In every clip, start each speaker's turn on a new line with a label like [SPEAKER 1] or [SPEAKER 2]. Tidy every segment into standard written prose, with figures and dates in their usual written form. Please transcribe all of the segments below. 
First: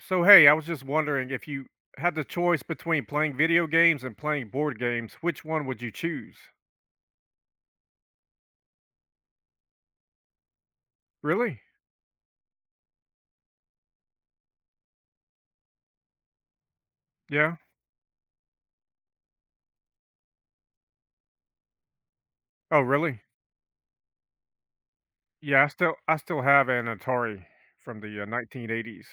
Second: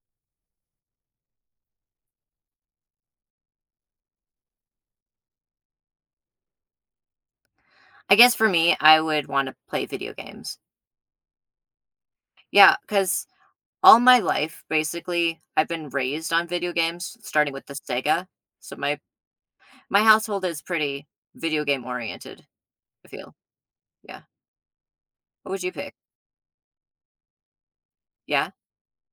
[SPEAKER 1] So, hey, I was just wondering if you had the choice between playing video games and playing board games, which one would you choose?
[SPEAKER 2] I guess for me, I would want to play video games.
[SPEAKER 1] Really?
[SPEAKER 2] Yeah, because all my life, basically, I've been raised on video games, starting
[SPEAKER 1] Yeah.
[SPEAKER 2] with the Sega. So my household is pretty video game oriented.
[SPEAKER 1] Oh,
[SPEAKER 2] I
[SPEAKER 1] really?
[SPEAKER 2] feel. Yeah. What would
[SPEAKER 1] Yeah, I
[SPEAKER 2] you
[SPEAKER 1] still
[SPEAKER 2] pick?
[SPEAKER 1] I still have an Atari from the
[SPEAKER 2] Yeah.
[SPEAKER 1] 1980s.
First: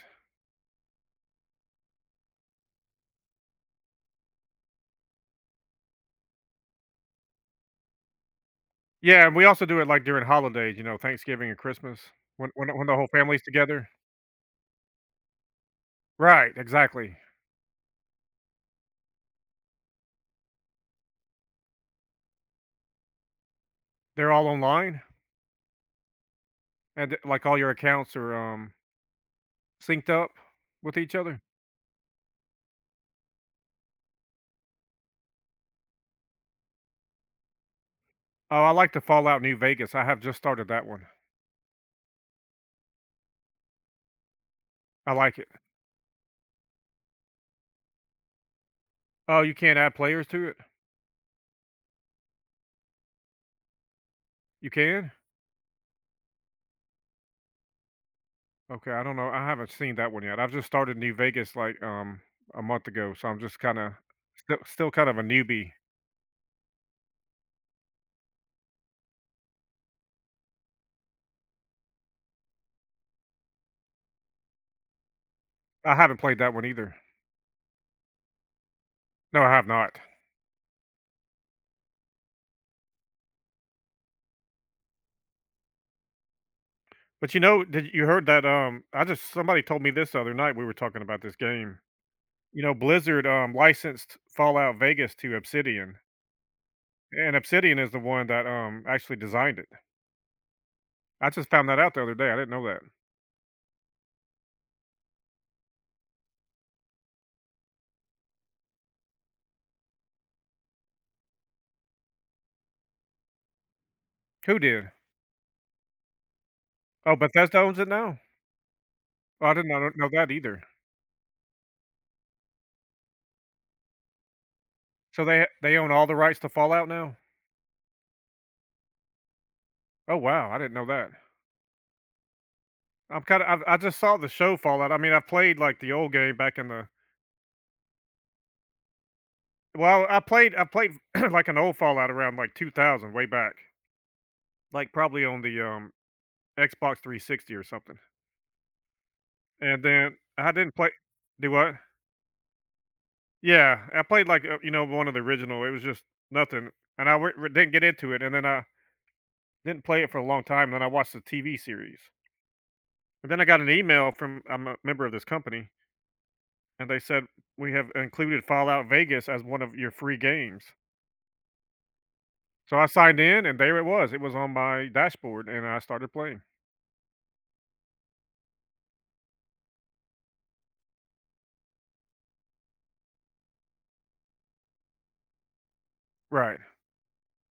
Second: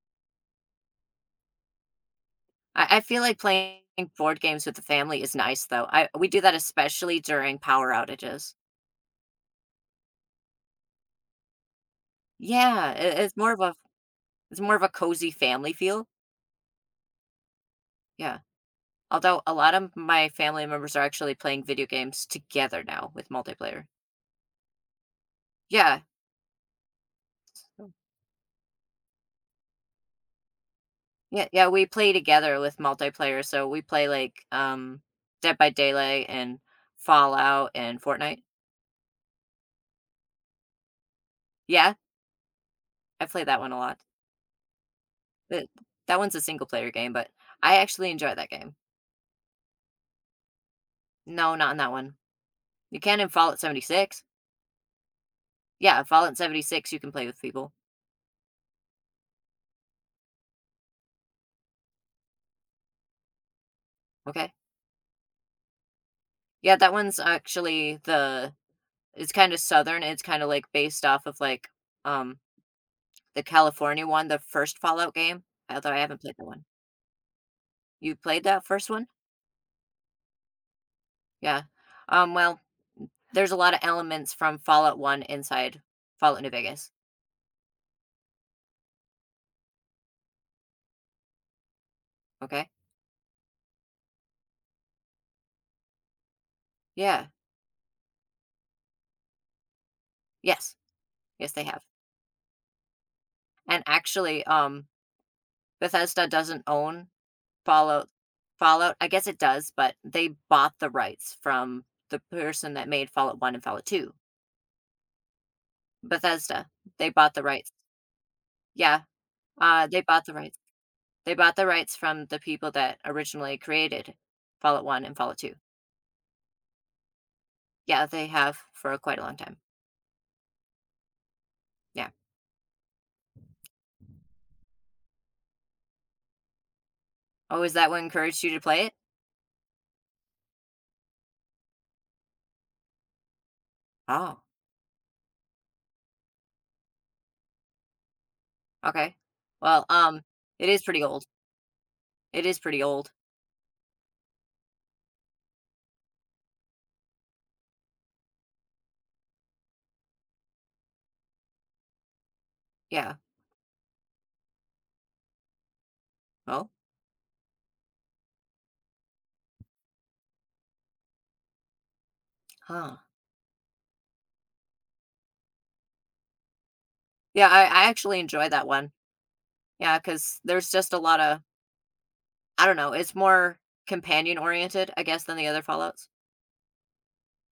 [SPEAKER 2] I feel like playing board games with the family is nice, though. I We do that especially during power outages.
[SPEAKER 1] Yeah, and we also do it like during holidays, you know, Thanksgiving and Christmas, when when
[SPEAKER 2] Yeah,
[SPEAKER 1] the whole
[SPEAKER 2] it's
[SPEAKER 1] family's
[SPEAKER 2] more of a
[SPEAKER 1] together.
[SPEAKER 2] it's more of a cozy family feel.
[SPEAKER 1] Right, exactly.
[SPEAKER 2] Yeah. Although a lot of my family members are actually playing video games together now with multiplayer.
[SPEAKER 1] They're all online
[SPEAKER 2] Yeah.
[SPEAKER 1] and like all your
[SPEAKER 2] Oh.
[SPEAKER 1] accounts are synced up with each other.
[SPEAKER 2] Yeah, yeah, we play together with multiplayer, so we play, like, Dead by Daylight and Fallout and Fortnite.
[SPEAKER 1] Oh, I like the Fallout New Vegas. I have just started that one.
[SPEAKER 2] Yeah, I play that one a lot.
[SPEAKER 1] I like it.
[SPEAKER 2] That that one's a single player game, but I actually enjoy that game.
[SPEAKER 1] Oh, you can't add players to it?
[SPEAKER 2] No, not in that one. You can in Fallout 76.
[SPEAKER 1] You can?
[SPEAKER 2] Yeah, Fallout 76, you can play with people,
[SPEAKER 1] Okay, I don't know. I haven't seen that one yet. I've just started New Vegas like a month ago, so I'm just kind of
[SPEAKER 2] okay?
[SPEAKER 1] still kind of a newbie.
[SPEAKER 2] Yeah, that one's actually the it's kinda Southern, it's kinda, like, based off of, like, um, the California one, the first Fallout game, although
[SPEAKER 1] I
[SPEAKER 2] I
[SPEAKER 1] haven't
[SPEAKER 2] haven't played
[SPEAKER 1] played
[SPEAKER 2] that
[SPEAKER 1] that
[SPEAKER 2] one.
[SPEAKER 1] one either.
[SPEAKER 2] You played that first one?
[SPEAKER 1] No, I have not.
[SPEAKER 2] Yeah. Well, there's a lot of elements from Fallout 1 inside Fallout New Vegas.
[SPEAKER 1] But you know, did you heard that I just somebody told me this the other night we were talking about this game. You
[SPEAKER 2] Okay?
[SPEAKER 1] know, Blizzard licensed Fallout Vegas to Obsidian.
[SPEAKER 2] Yeah.
[SPEAKER 1] And Obsidian is the one that actually designed it.
[SPEAKER 2] Yes.
[SPEAKER 1] I just
[SPEAKER 2] Yes, they
[SPEAKER 1] found that
[SPEAKER 2] have.
[SPEAKER 1] out the other day. I didn't know that.
[SPEAKER 2] And actually, Bethesda doesn't own Fallout Fallout. I guess it does, but they bought the rights from the person that made Fallout 1 and Fallout 2.
[SPEAKER 1] Who did?
[SPEAKER 2] Bethesda. They
[SPEAKER 1] Oh,
[SPEAKER 2] bought the
[SPEAKER 1] Bethesda
[SPEAKER 2] rights.
[SPEAKER 1] owns it now.
[SPEAKER 2] Yeah.
[SPEAKER 1] Oh, I did not
[SPEAKER 2] They
[SPEAKER 1] know
[SPEAKER 2] bought
[SPEAKER 1] that
[SPEAKER 2] the rights.
[SPEAKER 1] either.
[SPEAKER 2] They bought the rights from the people that originally created Fallout 1 and
[SPEAKER 1] So
[SPEAKER 2] Fallout
[SPEAKER 1] they
[SPEAKER 2] 2.
[SPEAKER 1] they own all the rights to Fallout now.
[SPEAKER 2] Yeah, they have for quite a long time.
[SPEAKER 1] Oh, wow, I didn't know that.
[SPEAKER 2] Yeah.
[SPEAKER 1] I'm kind of I just saw the show Fallout. I mean, I played like the old game back in the,
[SPEAKER 2] Oh, is that what encouraged you to play it?
[SPEAKER 1] well, I played like an old Fallout around like 2000 way back.
[SPEAKER 2] Oh,
[SPEAKER 1] Like probably on the Xbox 360 or something.
[SPEAKER 2] okay.
[SPEAKER 1] And
[SPEAKER 2] Well,
[SPEAKER 1] then
[SPEAKER 2] um,
[SPEAKER 1] I
[SPEAKER 2] it
[SPEAKER 1] didn't
[SPEAKER 2] is
[SPEAKER 1] play,
[SPEAKER 2] pretty old.
[SPEAKER 1] do what?
[SPEAKER 2] It is pretty old.
[SPEAKER 1] Yeah, I played like you know, one of the original. It was just nothing. And I didn't get into it, and then I didn't play it for a long time. Then I watched the TV series.
[SPEAKER 2] Yeah.
[SPEAKER 1] And then I got an email from, I'm a member of this company.
[SPEAKER 2] Oh,
[SPEAKER 1] And they said, "We have included Fallout Vegas as one of your free games." So I
[SPEAKER 2] huh.
[SPEAKER 1] signed in and there it was. It was on my dashboard and I started playing.
[SPEAKER 2] Yeah, I actually enjoy that one. Yeah, because there's just a lot of, I don't know, it's more companion oriented, I guess, than the other Fallouts.
[SPEAKER 1] Right.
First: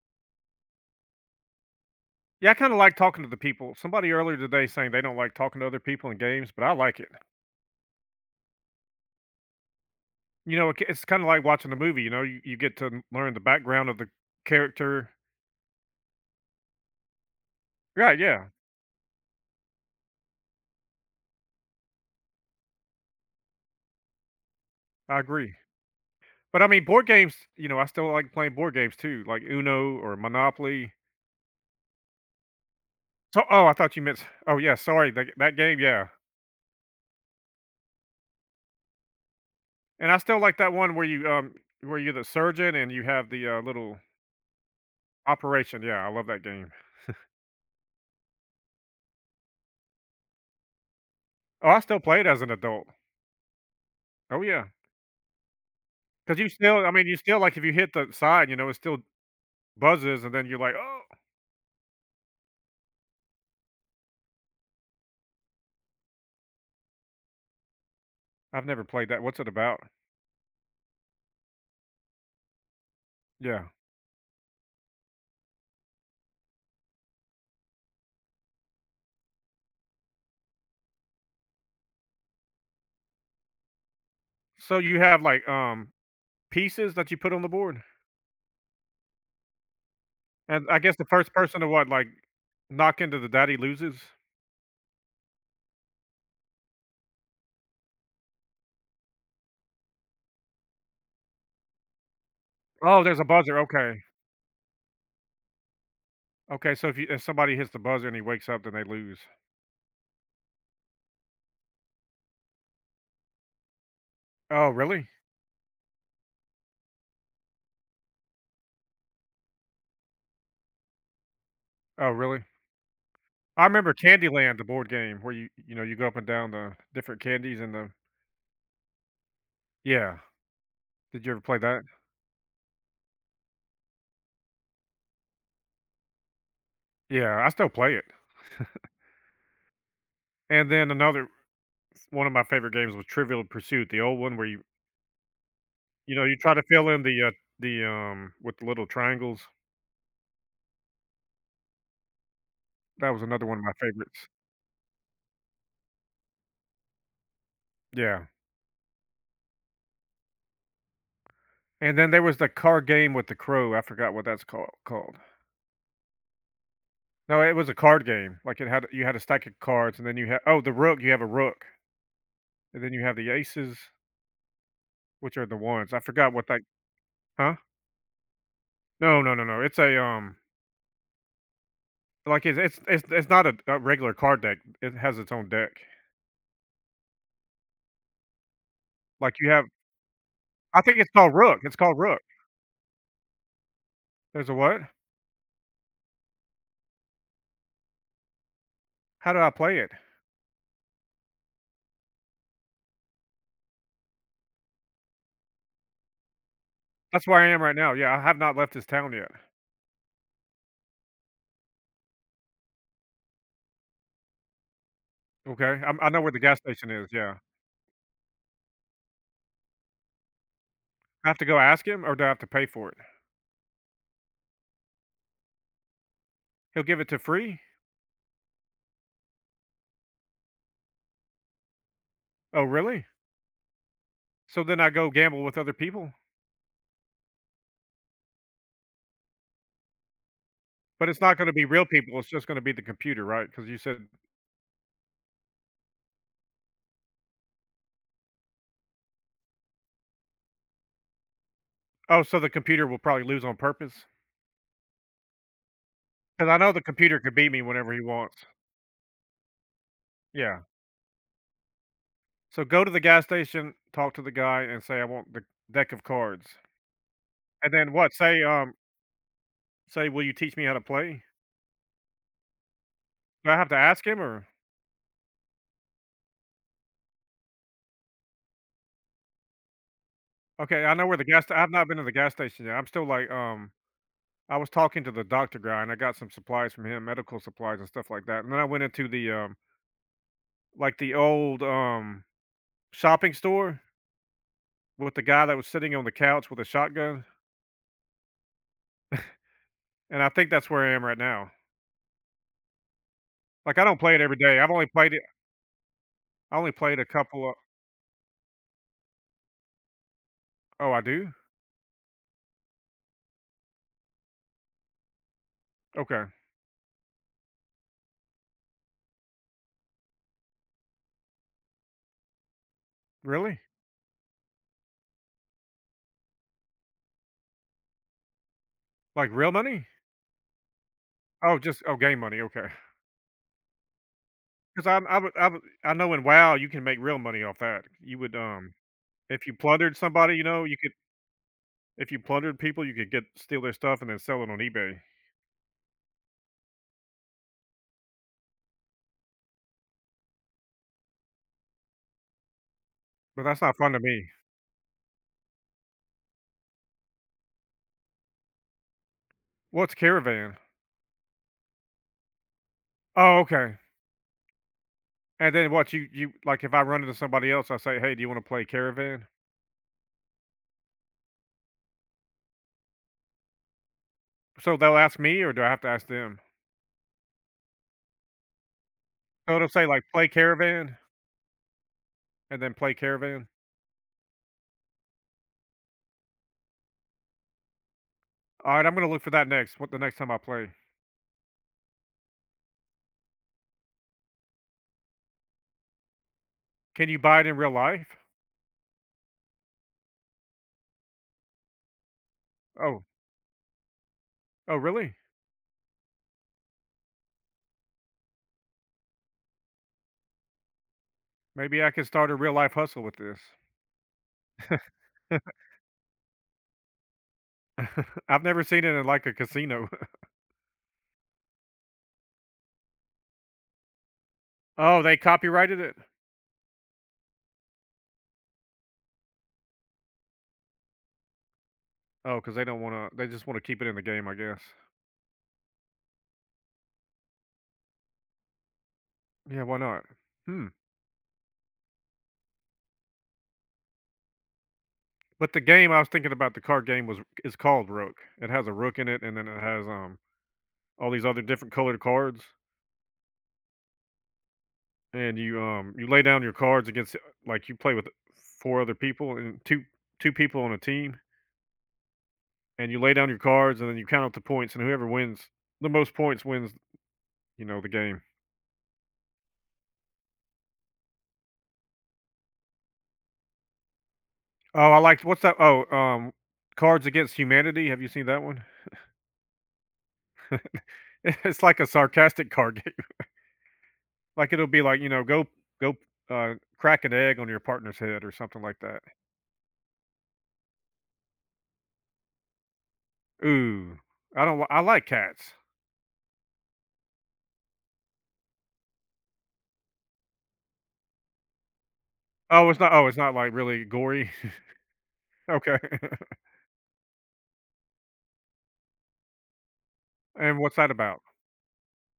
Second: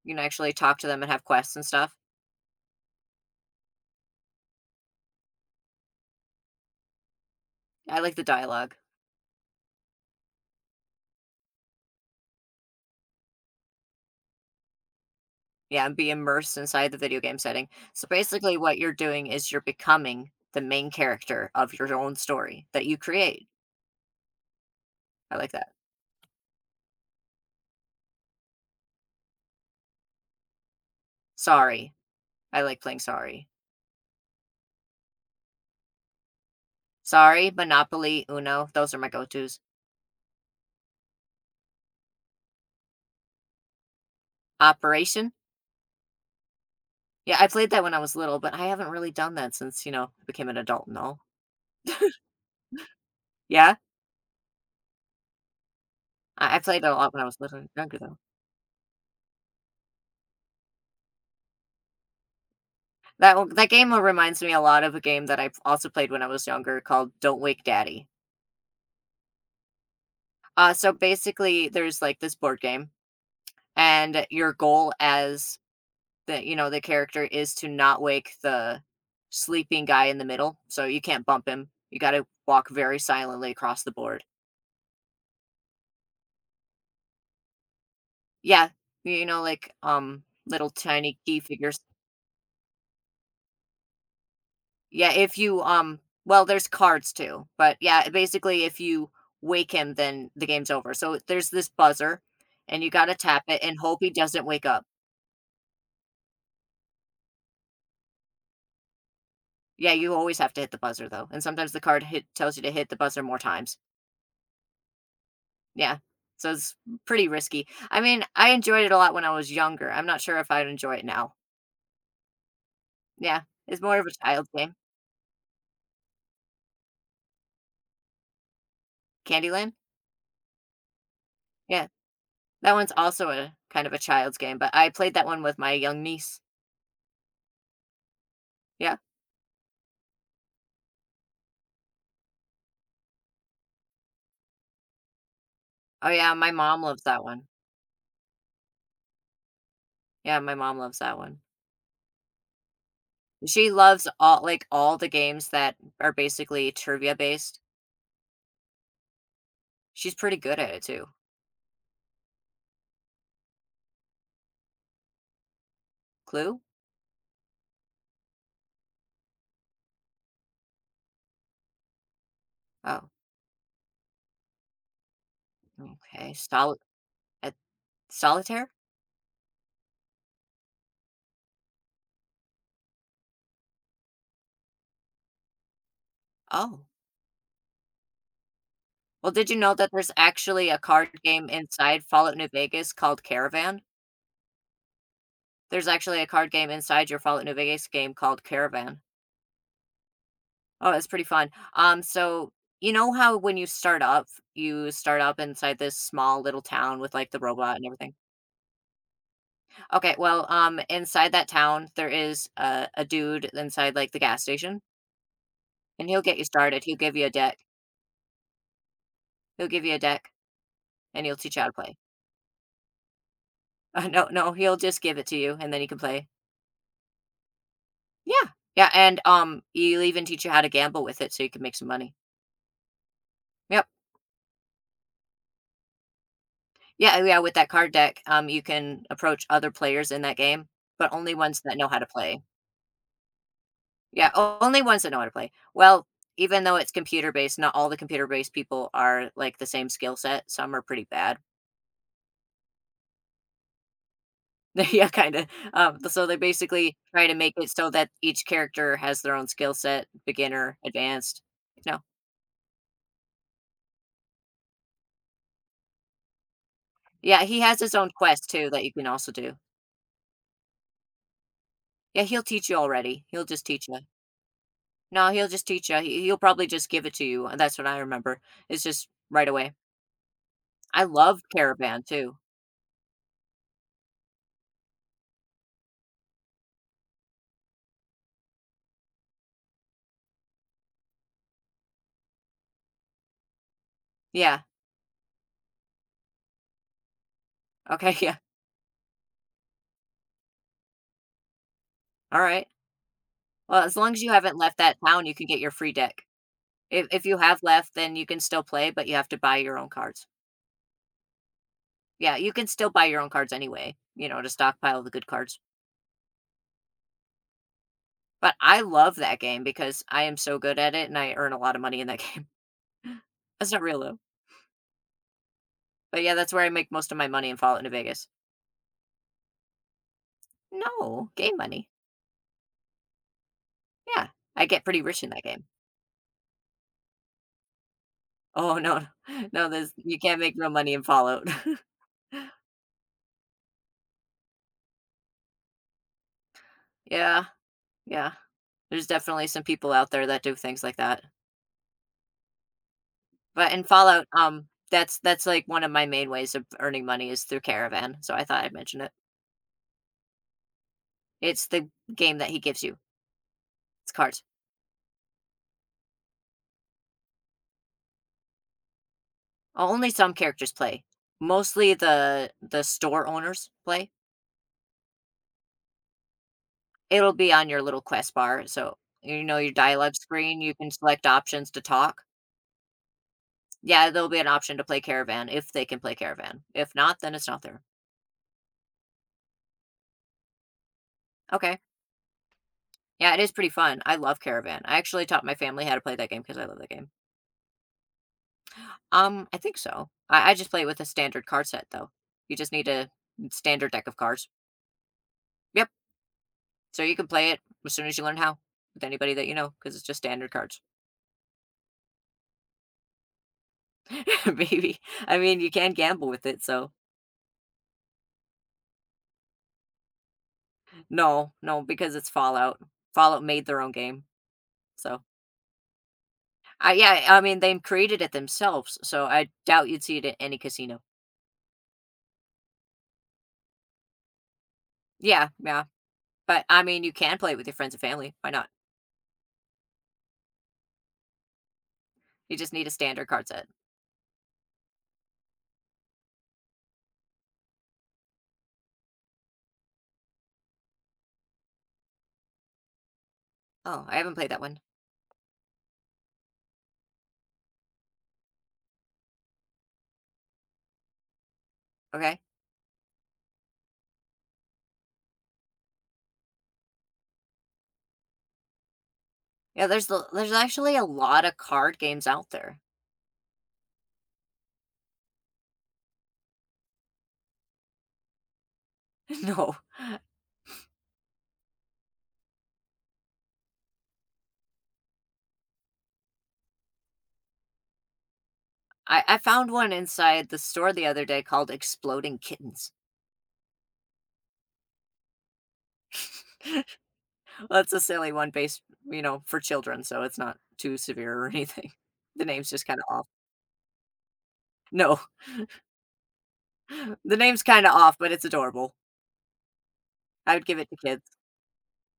[SPEAKER 2] You can actually talk to them and have quests and stuff.
[SPEAKER 1] Yeah, I kinda like talking to the people. Somebody earlier today saying they don't like talking to other people in games, but I like it.
[SPEAKER 2] I like the dialogue.
[SPEAKER 1] You know, it k it's kinda like watching a movie, you know, you get to learn the background of the character.
[SPEAKER 2] Yeah, and be immersed inside the video game setting. So
[SPEAKER 1] Right, yeah,
[SPEAKER 2] basically, what you're doing is you're becoming the main character of your own story that you create.
[SPEAKER 1] I
[SPEAKER 2] I like
[SPEAKER 1] agree.
[SPEAKER 2] that.
[SPEAKER 1] But I mean, board games, you know, I still like playing board games too, like Uno or Monopoly.
[SPEAKER 2] Sorry. I like playing
[SPEAKER 1] So,
[SPEAKER 2] Sorry.
[SPEAKER 1] oh, I thought you meant, oh, yeah, sorry, that game, yeah.
[SPEAKER 2] Sorry, Monopoly, Uno, those are my go-tos.
[SPEAKER 1] And I still like that one where you, where you're the surgeon and you have the, little
[SPEAKER 2] Operation?
[SPEAKER 1] operation. Yeah, I love that game.
[SPEAKER 2] Yeah, I played that when I was little, but I haven't really done that since, you know, I became an adult and all.
[SPEAKER 1] Oh, I still play it as an adult.
[SPEAKER 2] Yeah?
[SPEAKER 1] Oh, yeah, cause you
[SPEAKER 2] I
[SPEAKER 1] still,
[SPEAKER 2] played it
[SPEAKER 1] I
[SPEAKER 2] a
[SPEAKER 1] mean,
[SPEAKER 2] lot
[SPEAKER 1] you
[SPEAKER 2] when I
[SPEAKER 1] still
[SPEAKER 2] was
[SPEAKER 1] like,
[SPEAKER 2] little
[SPEAKER 1] if
[SPEAKER 2] and
[SPEAKER 1] you hit
[SPEAKER 2] younger,
[SPEAKER 1] the
[SPEAKER 2] though.
[SPEAKER 1] side, you know, it still buzzes and then you're like, "Oh."
[SPEAKER 2] That game reminds me a lot of a game that I also played when I was younger called Don't Wake Daddy.
[SPEAKER 1] I've never played that. What's it about?
[SPEAKER 2] Basically, there's, like, this board game,
[SPEAKER 1] Yeah.
[SPEAKER 2] and your goal as the the character is to not wake the sleeping guy in the middle, so you can't bump him. You gotta walk very silently across the board.
[SPEAKER 1] So you have, like, pieces that you put on the board?
[SPEAKER 2] Yeah, you know, like,
[SPEAKER 1] And
[SPEAKER 2] little
[SPEAKER 1] I guess the
[SPEAKER 2] tiny
[SPEAKER 1] first
[SPEAKER 2] key
[SPEAKER 1] person to
[SPEAKER 2] figures.
[SPEAKER 1] what, like, knock into the daddy loses?
[SPEAKER 2] Yeah, if you, well, there's cards too, but yeah, basically if you wake him, then the game's over. So there's this buzzer, and you
[SPEAKER 1] Oh,
[SPEAKER 2] gotta
[SPEAKER 1] there's a
[SPEAKER 2] tap
[SPEAKER 1] buzzer.
[SPEAKER 2] it and
[SPEAKER 1] Okay.
[SPEAKER 2] hope he doesn't wake up.
[SPEAKER 1] Okay, so if somebody hits the buzzer and he wakes up, then they lose.
[SPEAKER 2] Yeah, you always have to hit the buzzer though, and sometimes the card hit tells you to hit the buzzer more times.
[SPEAKER 1] Oh, really?
[SPEAKER 2] Yeah, so it's pretty risky. I mean, I enjoyed it a lot when I was younger. I'm not sure if I'd enjoy it now.
[SPEAKER 1] Oh, really?
[SPEAKER 2] Yeah,
[SPEAKER 1] I
[SPEAKER 2] it's
[SPEAKER 1] remember
[SPEAKER 2] more of a child's
[SPEAKER 1] Candyland, the
[SPEAKER 2] game.
[SPEAKER 1] board game where you know, you go up and down the different candies and the—
[SPEAKER 2] Candyland?
[SPEAKER 1] yeah. Did you ever play that?
[SPEAKER 2] Yeah. That one's also a kind of a child's game, but I played that one with my young niece.
[SPEAKER 1] Yeah, I still play it.
[SPEAKER 2] Yeah.
[SPEAKER 1] And then another one of my favorite games was Trivial Pursuit, the old one where you
[SPEAKER 2] Oh,
[SPEAKER 1] you know,
[SPEAKER 2] yeah,
[SPEAKER 1] you
[SPEAKER 2] my
[SPEAKER 1] try to
[SPEAKER 2] mom
[SPEAKER 1] fill in
[SPEAKER 2] loves that one.
[SPEAKER 1] the, with the little triangles.
[SPEAKER 2] Yeah, my mom loves that one.
[SPEAKER 1] That was another one of my
[SPEAKER 2] She loves
[SPEAKER 1] favorites.
[SPEAKER 2] all like, all the games that are basically trivia based.
[SPEAKER 1] Yeah.
[SPEAKER 2] She's pretty good at it too.
[SPEAKER 1] And then there was the card game with the crow, I forgot what that's called.
[SPEAKER 2] Clue?
[SPEAKER 1] No, it was a card game, like, it had, you had a stack of cards, and then you had— oh, the rook, you have a rook, and then you
[SPEAKER 2] Oh,
[SPEAKER 1] have the aces, which are the ones. I forgot
[SPEAKER 2] okay.
[SPEAKER 1] what that— huh?
[SPEAKER 2] At Solitaire?
[SPEAKER 1] No, no. It's a, like it's not a, a regular card deck. It has its own deck.
[SPEAKER 2] Oh. Well,
[SPEAKER 1] Like you
[SPEAKER 2] did you
[SPEAKER 1] have—
[SPEAKER 2] know that there's actually a
[SPEAKER 1] I think it's
[SPEAKER 2] card
[SPEAKER 1] called
[SPEAKER 2] game
[SPEAKER 1] Rook. It's called
[SPEAKER 2] inside
[SPEAKER 1] Rook.
[SPEAKER 2] Fallout New Vegas called Caravan?
[SPEAKER 1] There's a what?
[SPEAKER 2] There's actually a card game inside your Fallout New Vegas game called Caravan.
[SPEAKER 1] How do I play it?
[SPEAKER 2] Oh, it's pretty fun. So you know how when you start up inside this small little town with
[SPEAKER 1] That's
[SPEAKER 2] like the
[SPEAKER 1] where I am right
[SPEAKER 2] robot and
[SPEAKER 1] now. Yeah,
[SPEAKER 2] everything.
[SPEAKER 1] I have not left this town yet.
[SPEAKER 2] Okay, inside that town there is a dude inside like the gas station,
[SPEAKER 1] Okay, I'm,
[SPEAKER 2] and
[SPEAKER 1] I know
[SPEAKER 2] he'll
[SPEAKER 1] where
[SPEAKER 2] get
[SPEAKER 1] the
[SPEAKER 2] you
[SPEAKER 1] gas
[SPEAKER 2] started.
[SPEAKER 1] station
[SPEAKER 2] He'll
[SPEAKER 1] is.
[SPEAKER 2] give you a
[SPEAKER 1] Yeah,
[SPEAKER 2] deck. He'll give you a deck, and
[SPEAKER 1] I
[SPEAKER 2] he'll
[SPEAKER 1] have to
[SPEAKER 2] teach
[SPEAKER 1] go
[SPEAKER 2] you how to
[SPEAKER 1] ask
[SPEAKER 2] play.
[SPEAKER 1] him, or do I have to pay for it?
[SPEAKER 2] No, he'll just give it to you, and then you can play.
[SPEAKER 1] He'll give it to free.
[SPEAKER 2] Yeah, yeah, and he'll even teach you how to gamble with it, so you can make some money.
[SPEAKER 1] Oh, really?
[SPEAKER 2] Yep,
[SPEAKER 1] So then I go gamble with other people,
[SPEAKER 2] yeah, yeah. With that card deck, you can approach other players in that game,
[SPEAKER 1] but
[SPEAKER 2] but
[SPEAKER 1] it's
[SPEAKER 2] only
[SPEAKER 1] not going to
[SPEAKER 2] ones
[SPEAKER 1] be
[SPEAKER 2] that
[SPEAKER 1] real
[SPEAKER 2] know how to
[SPEAKER 1] people. It's
[SPEAKER 2] play.
[SPEAKER 1] just going to be the computer, right? Because you said—
[SPEAKER 2] Yeah, only ones that know how to play. Well, even though it's computer-based, not all the computer-based people are, like, the same skill set, some are pretty bad.
[SPEAKER 1] oh, so the computer will probably lose on purpose.
[SPEAKER 2] Yeah, so they
[SPEAKER 1] Because I know the
[SPEAKER 2] basically
[SPEAKER 1] computer
[SPEAKER 2] try
[SPEAKER 1] could
[SPEAKER 2] to
[SPEAKER 1] beat
[SPEAKER 2] make
[SPEAKER 1] me
[SPEAKER 2] it so
[SPEAKER 1] whenever he
[SPEAKER 2] that
[SPEAKER 1] wants.
[SPEAKER 2] each character has their own skill set,
[SPEAKER 1] Yeah.
[SPEAKER 2] beginner, advanced, you know?
[SPEAKER 1] So go to the gas station, talk to the guy, and say, "I want the deck of cards."
[SPEAKER 2] Yeah, he
[SPEAKER 1] And
[SPEAKER 2] has
[SPEAKER 1] then
[SPEAKER 2] his own
[SPEAKER 1] what? Say,
[SPEAKER 2] quest too that you can also do.
[SPEAKER 1] say, "Will you teach me how to play?"
[SPEAKER 2] Yeah, he'll
[SPEAKER 1] Do I
[SPEAKER 2] just
[SPEAKER 1] have to
[SPEAKER 2] teach you.
[SPEAKER 1] ask him, or?
[SPEAKER 2] No, he'll just teach you. He will probably just give it to you, and that's what I remember, it's just right away.
[SPEAKER 1] Okay, I
[SPEAKER 2] I
[SPEAKER 1] know where the
[SPEAKER 2] love
[SPEAKER 1] gas. I've not been
[SPEAKER 2] Caravan
[SPEAKER 1] to the gas
[SPEAKER 2] too.
[SPEAKER 1] station yet. I'm still like, I was talking to the doctor guy, and I got some supplies from him, medical supplies and stuff like that. And then I went into the like the old shopping store
[SPEAKER 2] Yeah,
[SPEAKER 1] with the guy that was sitting on the couch with a shotgun.
[SPEAKER 2] okay, yeah,
[SPEAKER 1] And I think that's where I am right now.
[SPEAKER 2] alright.
[SPEAKER 1] Like I
[SPEAKER 2] Well, as
[SPEAKER 1] don't
[SPEAKER 2] long
[SPEAKER 1] play it
[SPEAKER 2] as you
[SPEAKER 1] every
[SPEAKER 2] haven't
[SPEAKER 1] day. I've
[SPEAKER 2] left
[SPEAKER 1] only
[SPEAKER 2] that
[SPEAKER 1] played it.
[SPEAKER 2] town, you can get your free deck.
[SPEAKER 1] I only played a
[SPEAKER 2] If you
[SPEAKER 1] couple of.
[SPEAKER 2] have left, then you can still play, but you have to buy your own cards.
[SPEAKER 1] Oh, I do.
[SPEAKER 2] Yeah, you can still buy your own cards anyway, you know, to stockpile the good cards.
[SPEAKER 1] Okay,
[SPEAKER 2] But I love that game because I am so good at it and I earn a lot of money in that game.
[SPEAKER 1] really?
[SPEAKER 2] That's not real though. But yeah, that's where I make most of my money in Fallout New Vegas.
[SPEAKER 1] Like real money?
[SPEAKER 2] No,
[SPEAKER 1] Oh,
[SPEAKER 2] game
[SPEAKER 1] just,
[SPEAKER 2] money.
[SPEAKER 1] oh, game money. Okay, because—
[SPEAKER 2] Yeah, I get
[SPEAKER 1] 'cause
[SPEAKER 2] pretty
[SPEAKER 1] I'm,
[SPEAKER 2] rich in that game.
[SPEAKER 1] I know in WoW, you can make real money off that. You would,
[SPEAKER 2] Oh no,
[SPEAKER 1] if you
[SPEAKER 2] no, there's
[SPEAKER 1] plundered
[SPEAKER 2] you
[SPEAKER 1] somebody,
[SPEAKER 2] can't
[SPEAKER 1] you
[SPEAKER 2] make
[SPEAKER 1] know,
[SPEAKER 2] real
[SPEAKER 1] you could,
[SPEAKER 2] money in Fallout.
[SPEAKER 1] if you plundered people, you could get steal their stuff and then sell it on eBay,
[SPEAKER 2] Yeah, yeah. There's definitely some people out there that do things like that.
[SPEAKER 1] but that's
[SPEAKER 2] But
[SPEAKER 1] not
[SPEAKER 2] in
[SPEAKER 1] fun to
[SPEAKER 2] Fallout,
[SPEAKER 1] me.
[SPEAKER 2] um, that's that's like one of my main ways of earning money is through caravan. So I thought I'd mention it.
[SPEAKER 1] What's Caravan?
[SPEAKER 2] It's the game that he gives you.
[SPEAKER 1] Oh, okay,
[SPEAKER 2] It's cards.
[SPEAKER 1] and then what, you like, if I run into somebody else, I say, "Hey, do you wanna play Caravan?"
[SPEAKER 2] Only some characters play. Mostly the store owners play.
[SPEAKER 1] So they'll ask me, or do I have to ask them?
[SPEAKER 2] It'll be on your little quest bar. So you
[SPEAKER 1] So
[SPEAKER 2] know
[SPEAKER 1] it'll
[SPEAKER 2] your
[SPEAKER 1] say, like,
[SPEAKER 2] dialogue
[SPEAKER 1] "Play
[SPEAKER 2] screen. You can
[SPEAKER 1] Caravan,"
[SPEAKER 2] select options to talk.
[SPEAKER 1] and then "Play Caravan."
[SPEAKER 2] Yeah, there'll be an option to play caravan if they can play caravan. If not, then it's not there.
[SPEAKER 1] Alright, I'm gonna look for that next, what the next time I play.
[SPEAKER 2] Okay. Yeah, it is pretty fun. I love caravan. I actually taught my family how to play that game because I love that
[SPEAKER 1] Can
[SPEAKER 2] game.
[SPEAKER 1] you buy it in real life?
[SPEAKER 2] I think so. I just play it with a standard card set, though. You just need
[SPEAKER 1] Oh.
[SPEAKER 2] a standard deck of cards.
[SPEAKER 1] Oh, really?
[SPEAKER 2] Yep. So you can play it as soon as you learn how with anybody that you know, because it's just standard cards,
[SPEAKER 1] Maybe I could start a real life hustle with this.
[SPEAKER 2] baby. I mean, you can gamble with it. So
[SPEAKER 1] I've never seen it in like a casino.
[SPEAKER 2] no, no, because it's Fallout. Fallout made their own game.
[SPEAKER 1] Oh, they
[SPEAKER 2] So
[SPEAKER 1] copyrighted it?
[SPEAKER 2] yeah, I mean, they created it themselves. So I doubt you'd see it at any casino.
[SPEAKER 1] Oh, because they don't want to. They just want to keep it in the game, I guess.
[SPEAKER 2] Yeah, yeah. But I mean, you can play it with your friends and family. Why not?
[SPEAKER 1] Yeah, why not? Hmm.
[SPEAKER 2] You just need a standard card set.
[SPEAKER 1] But the game I was thinking about, the card game was, is called Rook. It has a rook in it, and then it has all these other different colored cards.
[SPEAKER 2] Oh, I haven't played that one.
[SPEAKER 1] And you you lay down your cards against, like you play with four other people and two people on a team,
[SPEAKER 2] Okay.
[SPEAKER 1] and you lay down your cards, and then you count up the points, and whoever wins the most points wins, you know, the game.
[SPEAKER 2] Yeah, there's actually a lot of card games out there.
[SPEAKER 1] Oh, I liked what's that? Oh, Cards Against Humanity. Have you seen that one?
[SPEAKER 2] No.
[SPEAKER 1] It's like a sarcastic card game. Like it'll be like, you know, go crack an egg on your partner's head or something like that.
[SPEAKER 2] I found one inside the store the other day called Exploding Kittens.
[SPEAKER 1] Ooh, I don't. I like cats.
[SPEAKER 2] That's a silly one based, you know, for children, so it's not too severe or anything. The
[SPEAKER 1] Oh,
[SPEAKER 2] name's
[SPEAKER 1] it's
[SPEAKER 2] just
[SPEAKER 1] not.
[SPEAKER 2] kinda
[SPEAKER 1] Oh, it's
[SPEAKER 2] off.
[SPEAKER 1] not like really gory.
[SPEAKER 2] No.
[SPEAKER 1] Okay.
[SPEAKER 2] The name's kinda off, but it's adorable. I
[SPEAKER 1] And
[SPEAKER 2] would
[SPEAKER 1] what's
[SPEAKER 2] give it
[SPEAKER 1] that
[SPEAKER 2] to
[SPEAKER 1] about?
[SPEAKER 2] kids.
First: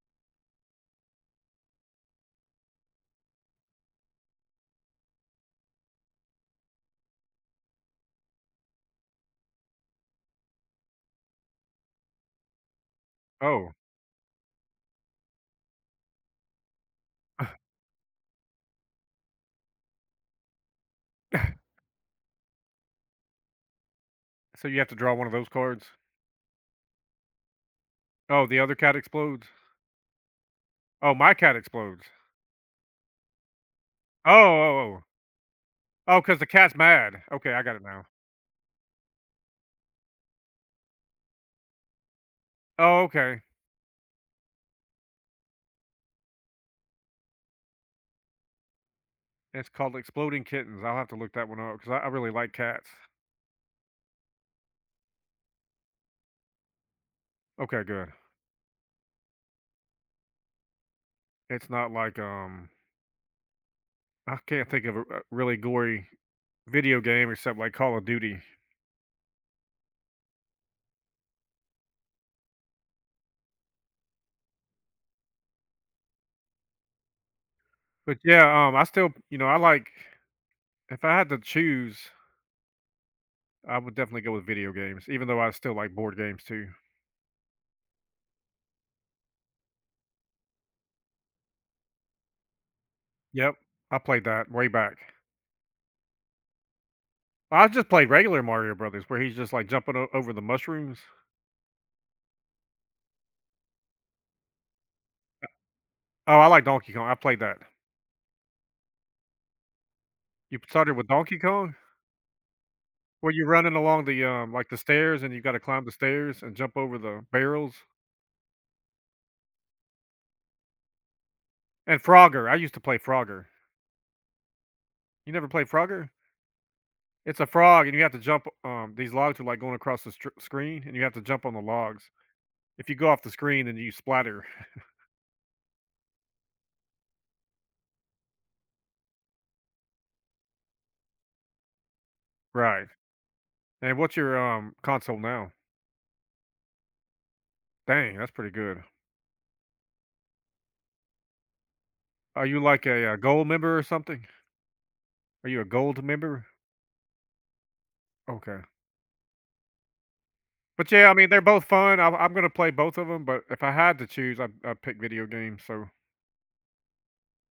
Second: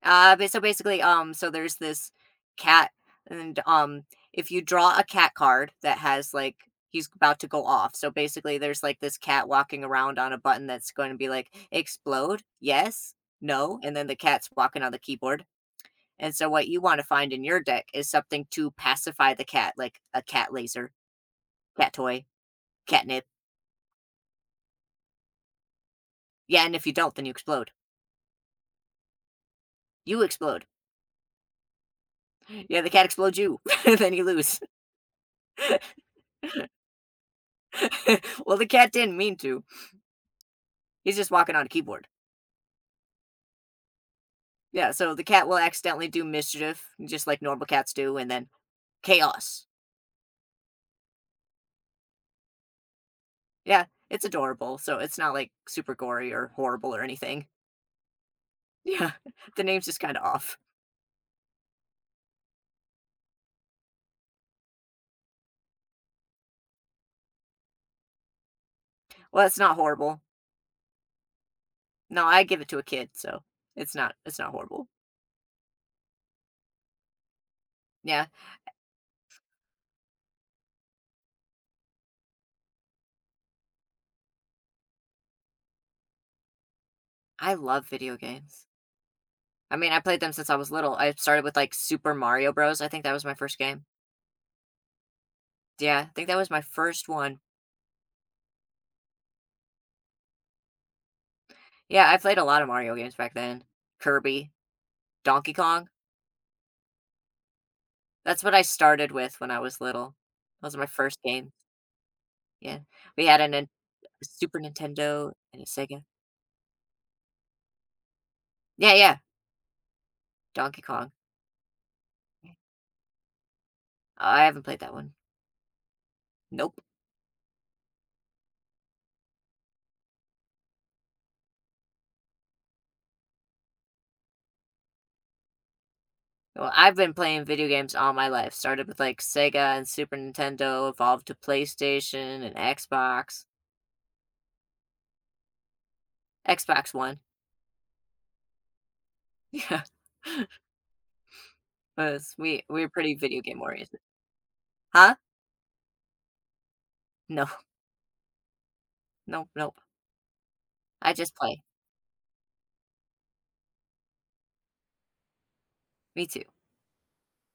[SPEAKER 2] So there's this cat, and if you draw a cat card that has, he's about to go off. So basically, there's, like, this cat walking around on a button that's gonna be like, "Explode? Yes?
[SPEAKER 1] Oh,
[SPEAKER 2] No?" And then the cat's walking on the keyboard. And so what you wanna find in your deck is something to pacify the cat, like a cat laser,
[SPEAKER 1] so
[SPEAKER 2] cat toy, catnip.
[SPEAKER 1] you have to draw one of those cards.
[SPEAKER 2] Yeah, and if you don't, then you explode.
[SPEAKER 1] Oh, the other cat explodes.
[SPEAKER 2] You explode.
[SPEAKER 1] Oh, my cat explodes.
[SPEAKER 2] Yeah, the cat explodes you, then you
[SPEAKER 1] Oh,
[SPEAKER 2] lose.
[SPEAKER 1] oh, oh. Oh, because the cat's mad. Okay, I got it now.
[SPEAKER 2] Well, the cat didn't mean to. He's just walking on a keyboard.
[SPEAKER 1] Oh, okay.
[SPEAKER 2] Yeah, so the cat will accidentally do mischief, just like normal cats do, and then chaos.
[SPEAKER 1] It's called Exploding Kittens. I'll have to look that one up because I really like cats.
[SPEAKER 2] Yeah, it's adorable, so it's not like super gory or horrible or anything.
[SPEAKER 1] Okay, good.
[SPEAKER 2] Yeah, the name's just kind of off.
[SPEAKER 1] It's not like I can't think of a really gory video game except like Call of Duty.
[SPEAKER 2] Well, it's not horrible. No, I give it to a kid, so it's not horrible.
[SPEAKER 1] But
[SPEAKER 2] Yeah,
[SPEAKER 1] yeah, I still, you know, I like. If I had to choose, I would definitely go with video games, even though I still like board games too.
[SPEAKER 2] I love video games. I mean, I played them since I was little. I started with like Super Mario Bros. I think that was my
[SPEAKER 1] Yep,
[SPEAKER 2] first game.
[SPEAKER 1] I played that way back.
[SPEAKER 2] Yeah, I think that was my first one.
[SPEAKER 1] I just played regular Mario Brothers, where he's just like jumping over the mushrooms.
[SPEAKER 2] Yeah, I played a lot of Mario games back then. Kirby, Donkey Kong.
[SPEAKER 1] Oh, I like Donkey Kong. I played that.
[SPEAKER 2] That's what I started with when I was little.
[SPEAKER 1] You
[SPEAKER 2] Those were my
[SPEAKER 1] started with
[SPEAKER 2] first
[SPEAKER 1] Donkey
[SPEAKER 2] games.
[SPEAKER 1] Kong.
[SPEAKER 2] Yeah. We
[SPEAKER 1] Where
[SPEAKER 2] had
[SPEAKER 1] you
[SPEAKER 2] a Nin
[SPEAKER 1] running along the,
[SPEAKER 2] Super
[SPEAKER 1] like, the stairs
[SPEAKER 2] Nintendo
[SPEAKER 1] and you gotta
[SPEAKER 2] and a
[SPEAKER 1] climb the
[SPEAKER 2] Sega.
[SPEAKER 1] stairs and jump over the barrels?
[SPEAKER 2] Yeah, yeah, Donkey Kong.
[SPEAKER 1] And Frogger,
[SPEAKER 2] Yeah.
[SPEAKER 1] I used to play Frogger.
[SPEAKER 2] I haven't played that one.
[SPEAKER 1] You never play Frogger?
[SPEAKER 2] Nope.
[SPEAKER 1] It's a frog and you have to jump, these logs are, like, going across the str screen and you have to jump on the logs. If you go off the screen, then you splatter.
[SPEAKER 2] Well, I've been playing video games all my life. Started with, like, Sega and Super Nintendo, evolved to PlayStation and
[SPEAKER 1] Right.
[SPEAKER 2] Xbox.
[SPEAKER 1] And what's your, console now?
[SPEAKER 2] Xbox One.
[SPEAKER 1] Dang, that's pretty good.
[SPEAKER 2] Yeah. Was
[SPEAKER 1] Are you,
[SPEAKER 2] we
[SPEAKER 1] like,
[SPEAKER 2] we're
[SPEAKER 1] a,
[SPEAKER 2] pretty video
[SPEAKER 1] gold
[SPEAKER 2] game
[SPEAKER 1] member or
[SPEAKER 2] oriented.
[SPEAKER 1] something?
[SPEAKER 2] Huh?
[SPEAKER 1] Are you a gold member?
[SPEAKER 2] No.
[SPEAKER 1] Okay.
[SPEAKER 2] Nope, nope.
[SPEAKER 1] But, yeah, I
[SPEAKER 2] I
[SPEAKER 1] mean,
[SPEAKER 2] just
[SPEAKER 1] they're
[SPEAKER 2] play.
[SPEAKER 1] both fun. I'm gonna play both of them, but if I had to choose, I'd pick video games, so
[SPEAKER 2] Me too.